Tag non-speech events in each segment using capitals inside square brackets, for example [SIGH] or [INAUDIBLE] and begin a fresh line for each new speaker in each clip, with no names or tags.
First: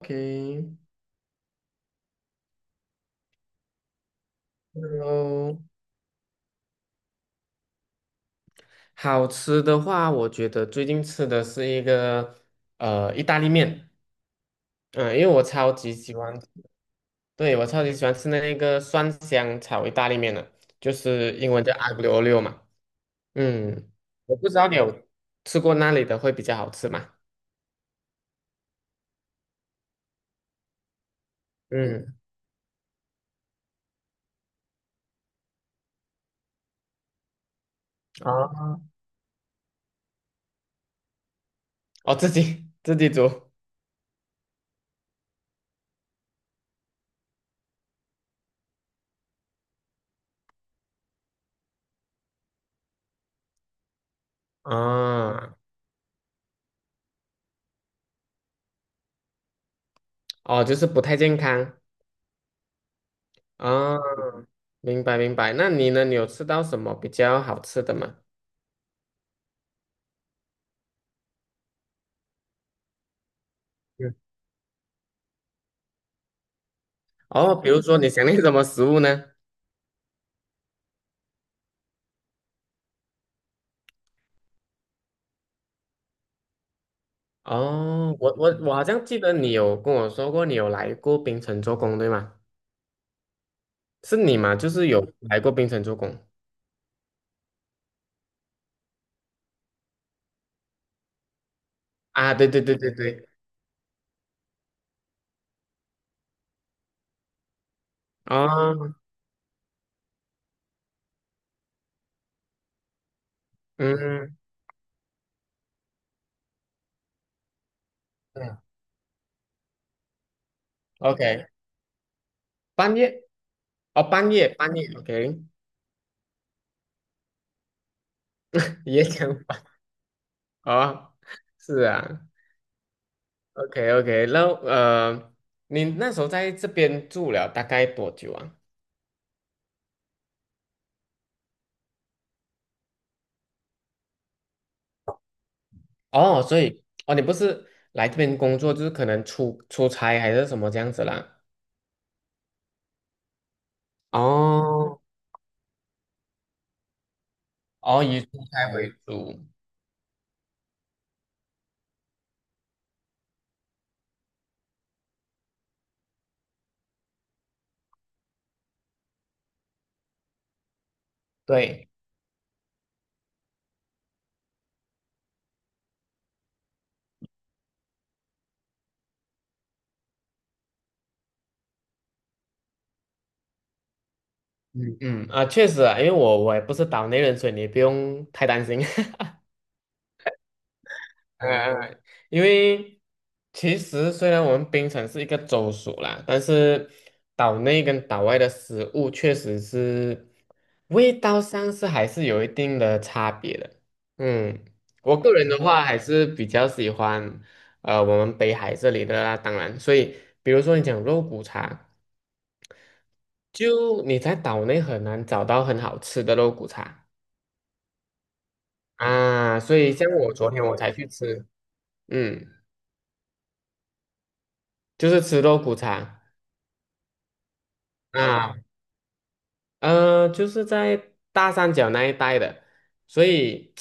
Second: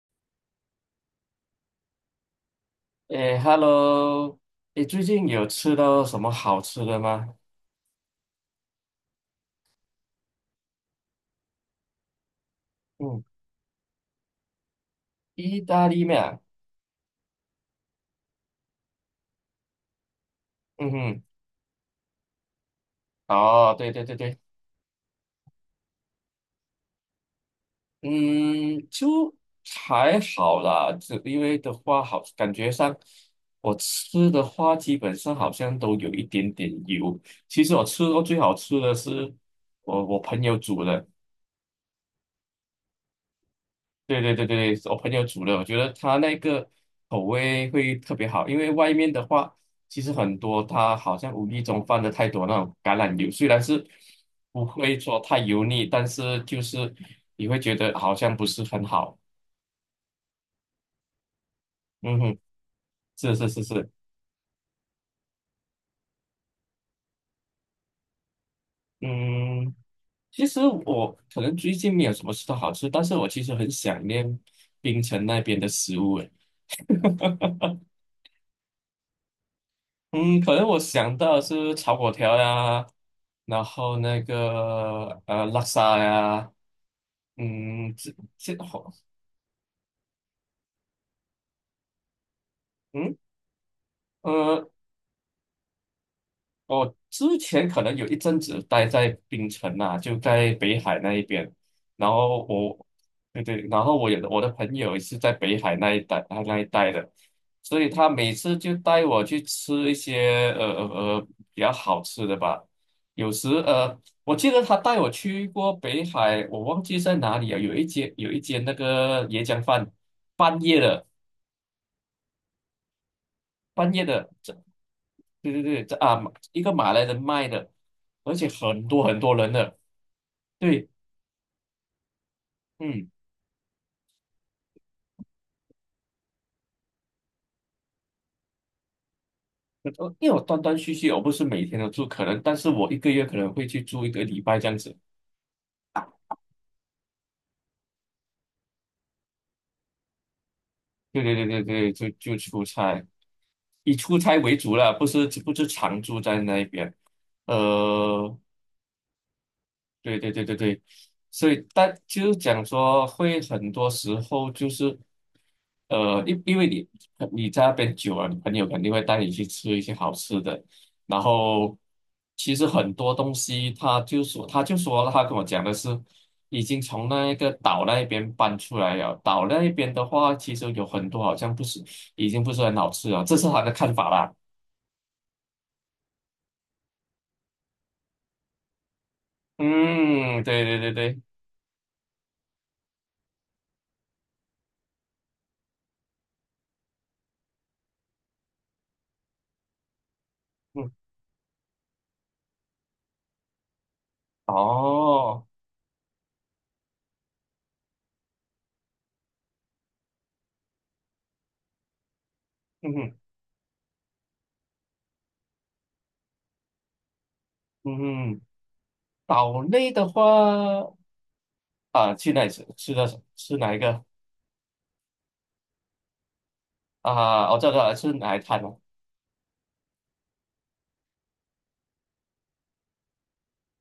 OK，
诶，Hello，
然
你最近有
后
吃到什么好吃的吗？
好吃的话，我觉得最近吃的是一个
嗯，
意大利面，嗯、因为我
意
超
大
级
利
喜
面
欢，
啊。
对，我超级喜欢吃那个蒜香炒意大利面的，
嗯
就
哼。
是英文叫 aglio o l i 嘛，
哦，
嗯，
对对对
我
对。
不知道你有吃过那里的会比较好吃嘛，
嗯，就还好啦，只因为的话
嗯，
好，感觉上我吃的话，基本上好像都有一点点油。其实我吃过最好吃
哦，
的是我朋友煮的。
哦，自己煮，
对对对对，我朋友煮的，我觉得他那个口味会特别好，因为外面的话，其实很多他好像无意中放的太多那种橄榄油，虽然是不会说太
啊，
油腻，但是就是你会觉得好像不是很好。
哦，就是不太健康，
嗯哼，是是是是。
啊，明白明白，那你呢？你有吃到什么比较好吃的吗？
嗯，其实我可能最近没有什么吃到好吃，但是我其实很想念槟城那边的食物。
哦，比如说你想念什么食物呢？
嗯，可能我想到的是炒粿条呀，然后那个拉萨呀。嗯，这
哦，我我
这
我好
好。
像记得你有跟我说过，你有来过槟城做工，对吗？
嗯
是你吗？就
呃
是有来过槟城做工
我之前可能有一阵子待在槟城啊，就在北海那一边，然
啊？
后
对对对
我，
对对，
对对，然后我的朋友也是在北海那一带那一带的，所以他每次就
哦，
带我去吃一些比较好吃的吧。有时我
嗯
记得他带我去过北海，我忘记在哪里了，有一间有一
嗯
间那个椰浆饭，半夜的
，OK，半夜
半
哦，
夜的。
半夜半夜，OK，
对对对，这啊，一个马来人卖的，而且
[LAUGHS]
很多
也
很
想
多人的。对。
哦，是啊
嗯，
，OK OK，那你那时候在这边住了大概多久啊？
呃因为我断断续续，我不是每天都住，可能，但是我一个月可能会去住一个礼拜这样子。
哦，所以哦，你不是来这边工作，就是可能出差还是什么这样子
对对
啦？
对对对，就就出差，以出差为主了，
哦
不是常住在那边。
哦，以
呃，
蔬菜为主。
对对对对对，所以但就是讲说，会很多时候就是，因为你在那边久了，你朋友肯定会带你去吃一些好吃的，然后
对，
其实很多东西，他就说了他跟我讲的是，已经从那个岛那边搬出来了，岛那边的话，其实有很多好像不是已经不是很好吃了，这是他的看法啦。
嗯嗯啊，确实啊，因为我也不是岛内人，所以你不用太担心。[LAUGHS]
嗯，对对对对。
嗯嗯因为其实虽然我们槟城是一个州属啦，但是岛内跟岛外的食物确实是
嗯。
味道上是还是有一定的差别的。嗯，我个
哦。
人的话还是比较喜欢我们北海这里的啦，当然，所以比如说你讲肉骨茶。
嗯哼。
就你在岛内很难找到很好吃的肉骨茶
嗯哼。
啊，
岛
所
内
以
的
像
话，
我昨天我才去吃，
啊，去哪
嗯，
里吃吃的吃哪一个
就是吃肉骨茶
啊？我知道是吃哪一
啊，
摊了？
就是在大三角那一带的，所以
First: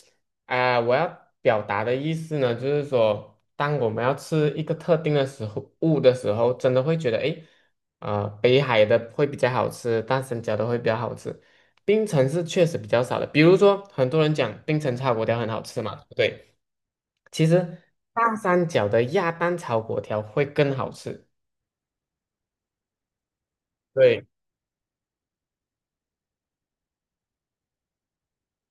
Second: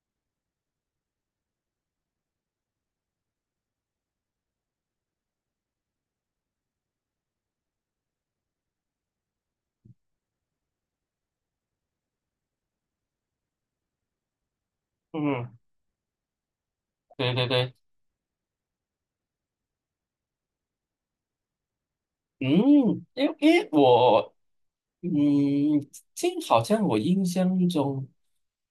啊、我要表达的意思呢，就是说，当我们要吃一个特定的食物的时候，真的会觉得，诶，北海的会比较好吃，大三角的会比较好吃，槟城是确实比较少的，比如说很多人讲槟城炒粿条很
嗯，
好吃嘛，对不对？
对对
其
对。
实大三角的鸭蛋炒粿条会更好吃。
嗯，因为
对，
我。嗯，这好像我印象中，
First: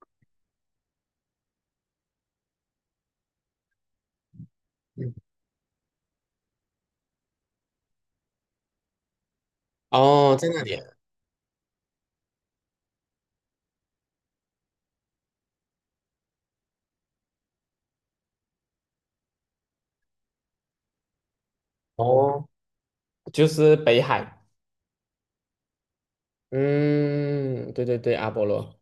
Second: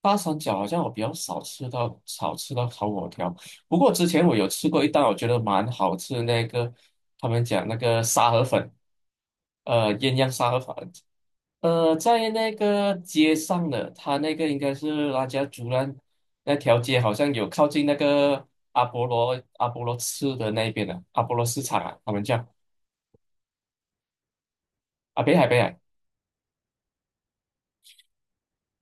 八三角好像我比较少吃到烤火条，不过之前我有吃过一道，
嗯
我觉得蛮好吃的那个，他们讲那个沙河粉。鸳鸯
哦，在
沙河
那里
粉。
啊
在那个街上的，他那个应该是拉加竹兰那条街，好像有靠近那个阿波罗市的那边的阿波罗市场啊，他们叫
哦，就是北海。
啊。北海，北海，
嗯，对对对，阿波罗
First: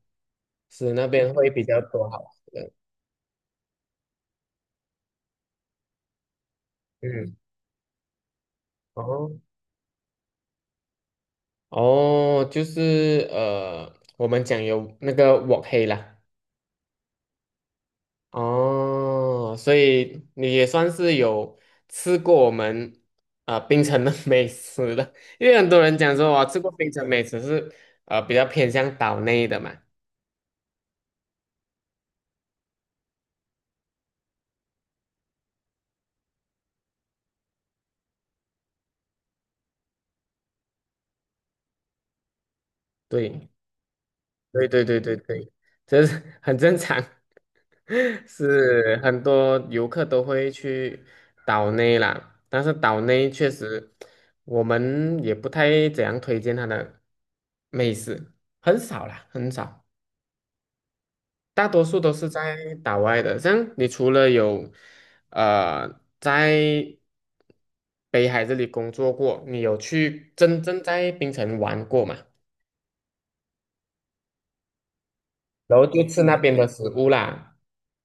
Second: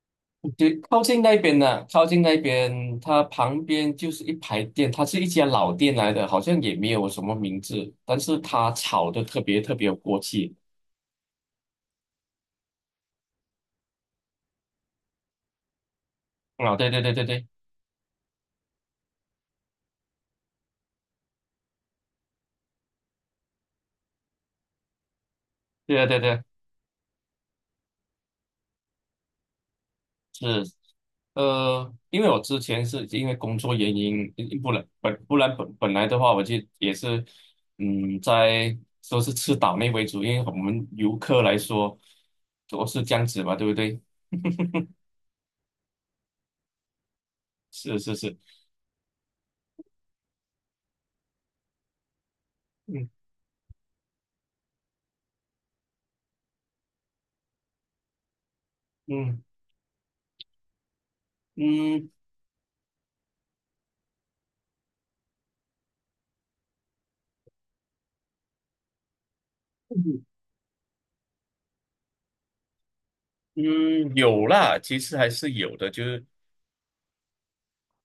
对，
是
靠
那
近
边
那
会
边
比较
的，靠
多
近
好
那
吃的。
边，它旁边就是一排店，它是一家老店来的，好像也没有什么
嗯，
名字，但是它炒的
哦
特别特别有锅气
哦，就是我们讲有那个锅黑啦。
啊。对对对对对
哦，所以你也算是有吃过我们啊、槟城的 [LAUGHS] 美食了，因为很多人
对
讲
对对
说
对。
我吃过槟城美食是比较偏向岛内的嘛，
是，因为我之前是因为工作原因，不然本不然本本来的话，我就也是。嗯，在都是吃岛内为主，因为我们游客来说，都是这样子
对，
嘛，对不对？
对对对对对，这是很正常，
是是
[LAUGHS]
是。
是很多游客都会去岛内啦，但是岛
嗯
内确实我们也不太怎样推荐它的美食，很少啦，
嗯
很少。大多数
嗯
都是在岛外的，像你除了有在北海这里工作过，你有去真正在槟城玩过吗？
嗯，有啦，其实还是有
然后
的，就
就吃
是。
那边的食物啦，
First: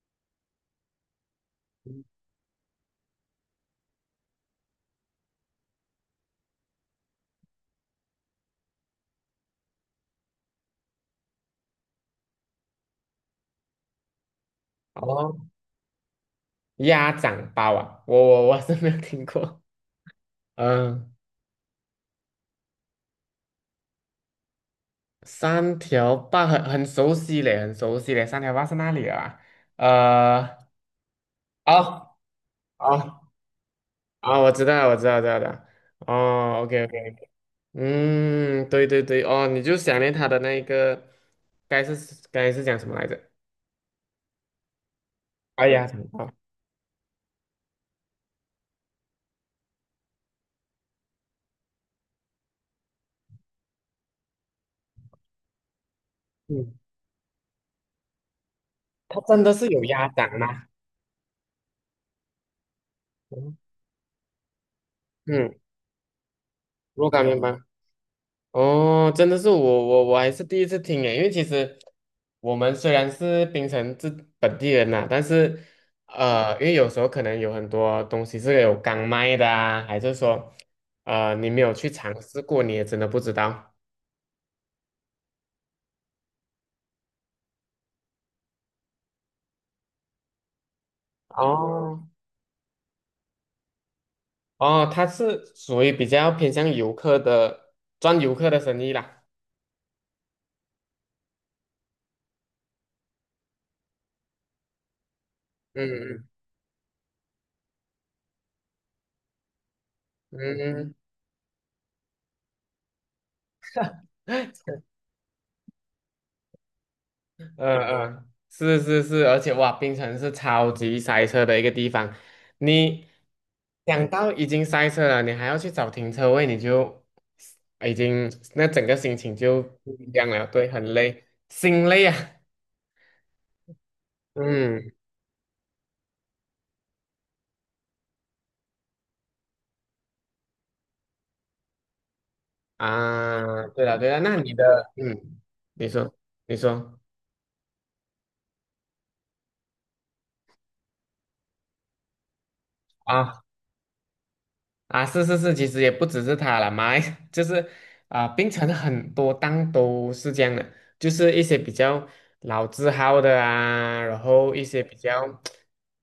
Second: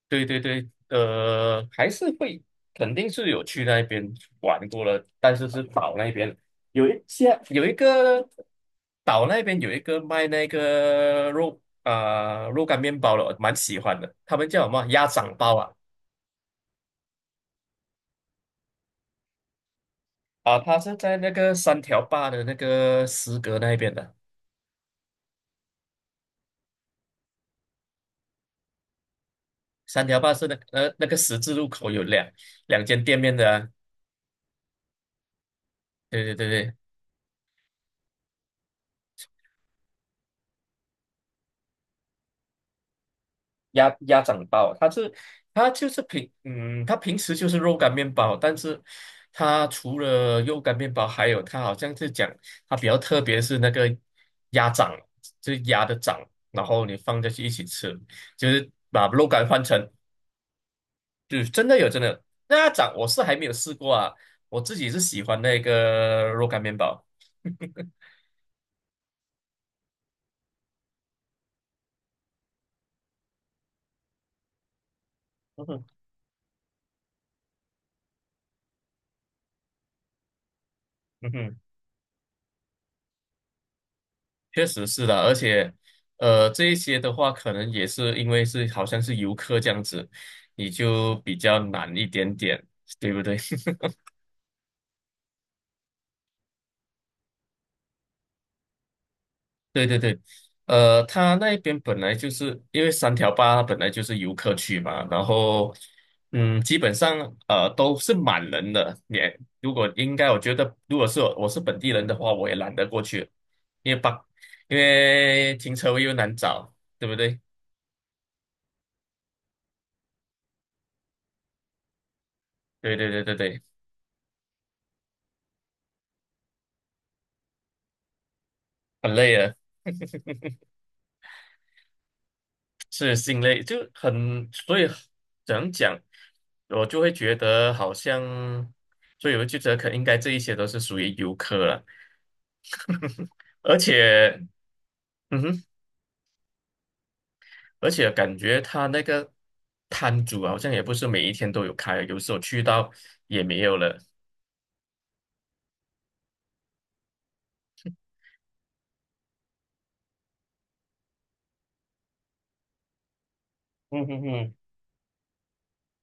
对对对。还是会，肯定是有去那边玩过了，但是是岛那边有一些有一个岛那边有一个卖那个肉啊、肉干面包的，我蛮喜欢的，他们叫什么鸭掌
哦，
包啊。
鸭掌包啊，我是没有听过，[LAUGHS]
啊，它是
嗯，
在那个三条坝的那个石阁那边的。
三条坝很熟悉嘞，很熟悉嘞，三条坝是哪里啊？
三条坝是那
呃，
那个十字路口有
哦
两间店
哦
面的啊。
哦，我知道了，我知道，知道的，
对对对
哦
对，
，OK OK。嗯，对对对，哦，你就想念他的那一个，该是该是讲什么来着？
鸭掌包啊，它是
哎呀，想不到
它平时就是肉干面包，但是它除了肉干面包，还有它好像是讲它比较特别是那个鸭掌，就是鸭的掌，然
嗯，
后你放进去一起吃，就是把
他
肉
真
干
的
换
是
成，
有鸭掌吗？
就是真的有真的那鸭掌，我是还没有
嗯，
试过啊，我自己是喜欢那
嗯
个肉干面包。
若干面吗？哦，真的是我还是第一次听诶，因为其实我们虽然是槟城这本地人呐、但是
嗯哼。
因为有时候可能有很多东西是有刚卖的啊，还是说
嗯
你
哼。
没有去尝试过，你也真的不知道。
确实是的，而且，这一些的话，可能也是因为是好像是游客这样子，你就比较难
哦
一点点，对不对？[LAUGHS]
哦，它是属于比较偏向游客的，赚游客的生意啦。
对对对。他那边本来就是因为三条坝它本来就是游客区嘛，然后，
嗯嗯
嗯，基本上都是满人的。也如果应该，我觉得
嗯，
如果是我是本地人的话，我也懒得过去，因为把
[LAUGHS]
因为停车位又难找，对不对？
嗯嗯，是是是，而且哇，槟城是超级塞车的一个地方。
对
你
对对对对，
想到已经塞车了，你还要去找停车位，你就已经那整个
很
心情
累啊。
就不一样了，对，很累，心累啊。
是心累，就很，所以
嗯
怎样讲，我就会觉得好像，所以我就觉得可应该这一些都是属于游客了，
啊，
而
对了对了，那
且，
你的嗯，
嗯哼，
你说你说
而且感觉他那个摊主啊好像也不是每一天都有开，有时候去到也
啊。
没有了。
啊，是是是，其实也不只是他了，马来 [LAUGHS] 就是啊、槟城很多档都是这样的，就是一些比较老字号的啊，
嗯
然
哼哼。
后一些比较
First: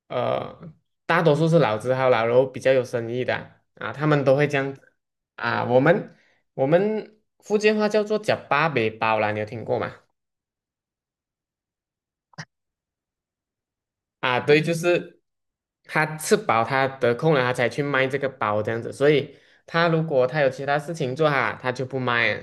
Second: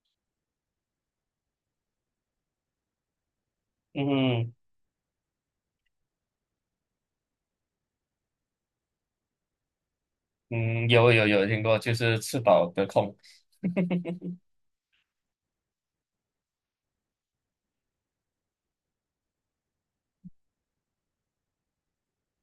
呃，大多数是老字号啦，然后比较有生意的啊，啊
嗯
他们都会
哼。
这样子啊。我们福建话叫做“叫八北包”啦，你有听过吗？
嗯，有有有听过，就是吃饱得空。
啊，对，就是他吃饱，他得空了，他才去卖这个包这样子。所以他如果他有其他事情做哈，他就不卖啊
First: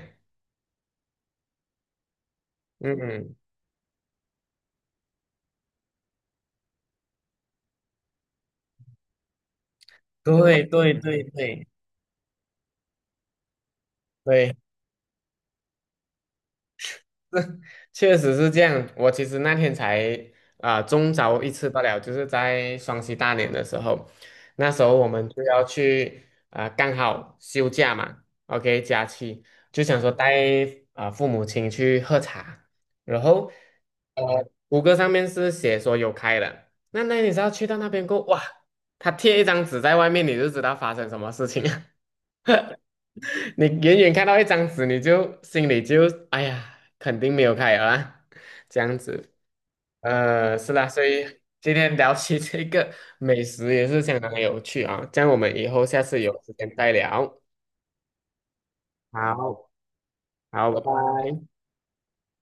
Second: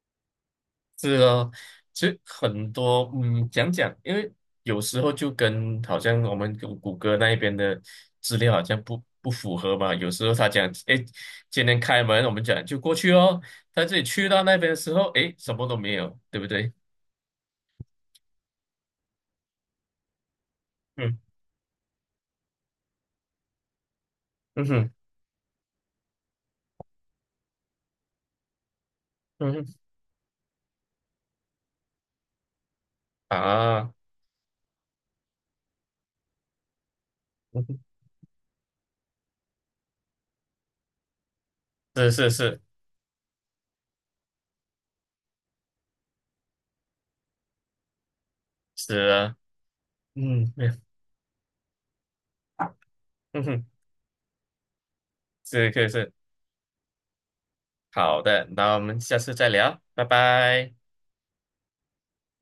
是哦，其实很多
嗯，
嗯，讲讲，因为有时候就跟好像我们谷歌那一边的资料好像不符合嘛。有时候他
对
讲，
对
哎，
对
今
对
天开门，我们讲就过去哦。他自己去到那
对，
边的时候，哎，什么都没有，对不对？
是确实是这样。我其实那天才啊、中
嗯
招一次罢了，就是在双十大年的时候，
嗯
那时
哼。
候我们就要去啊、刚好休假嘛，OK 假期，
嗯哼
就想说带啊、父母亲去喝茶，然后
啊。
呃谷歌上面是写说有开的，那你知道
嗯
去到
哼。
那边过后哇，他贴一张纸在外面，你就知道发生什么事情啊
是是是
你远远看到一张纸，你就心里就哎呀，肯定没有开了啊，这样
是
子。
啊。嗯没有。
是啦，所以今天聊起这个美
嗯哼，
食也是相当有趣啊，这样我们以
是可
后
以
下
是
次有时间再聊。
好的，那我们下次再
好，
聊，拜
好，
拜。
拜拜。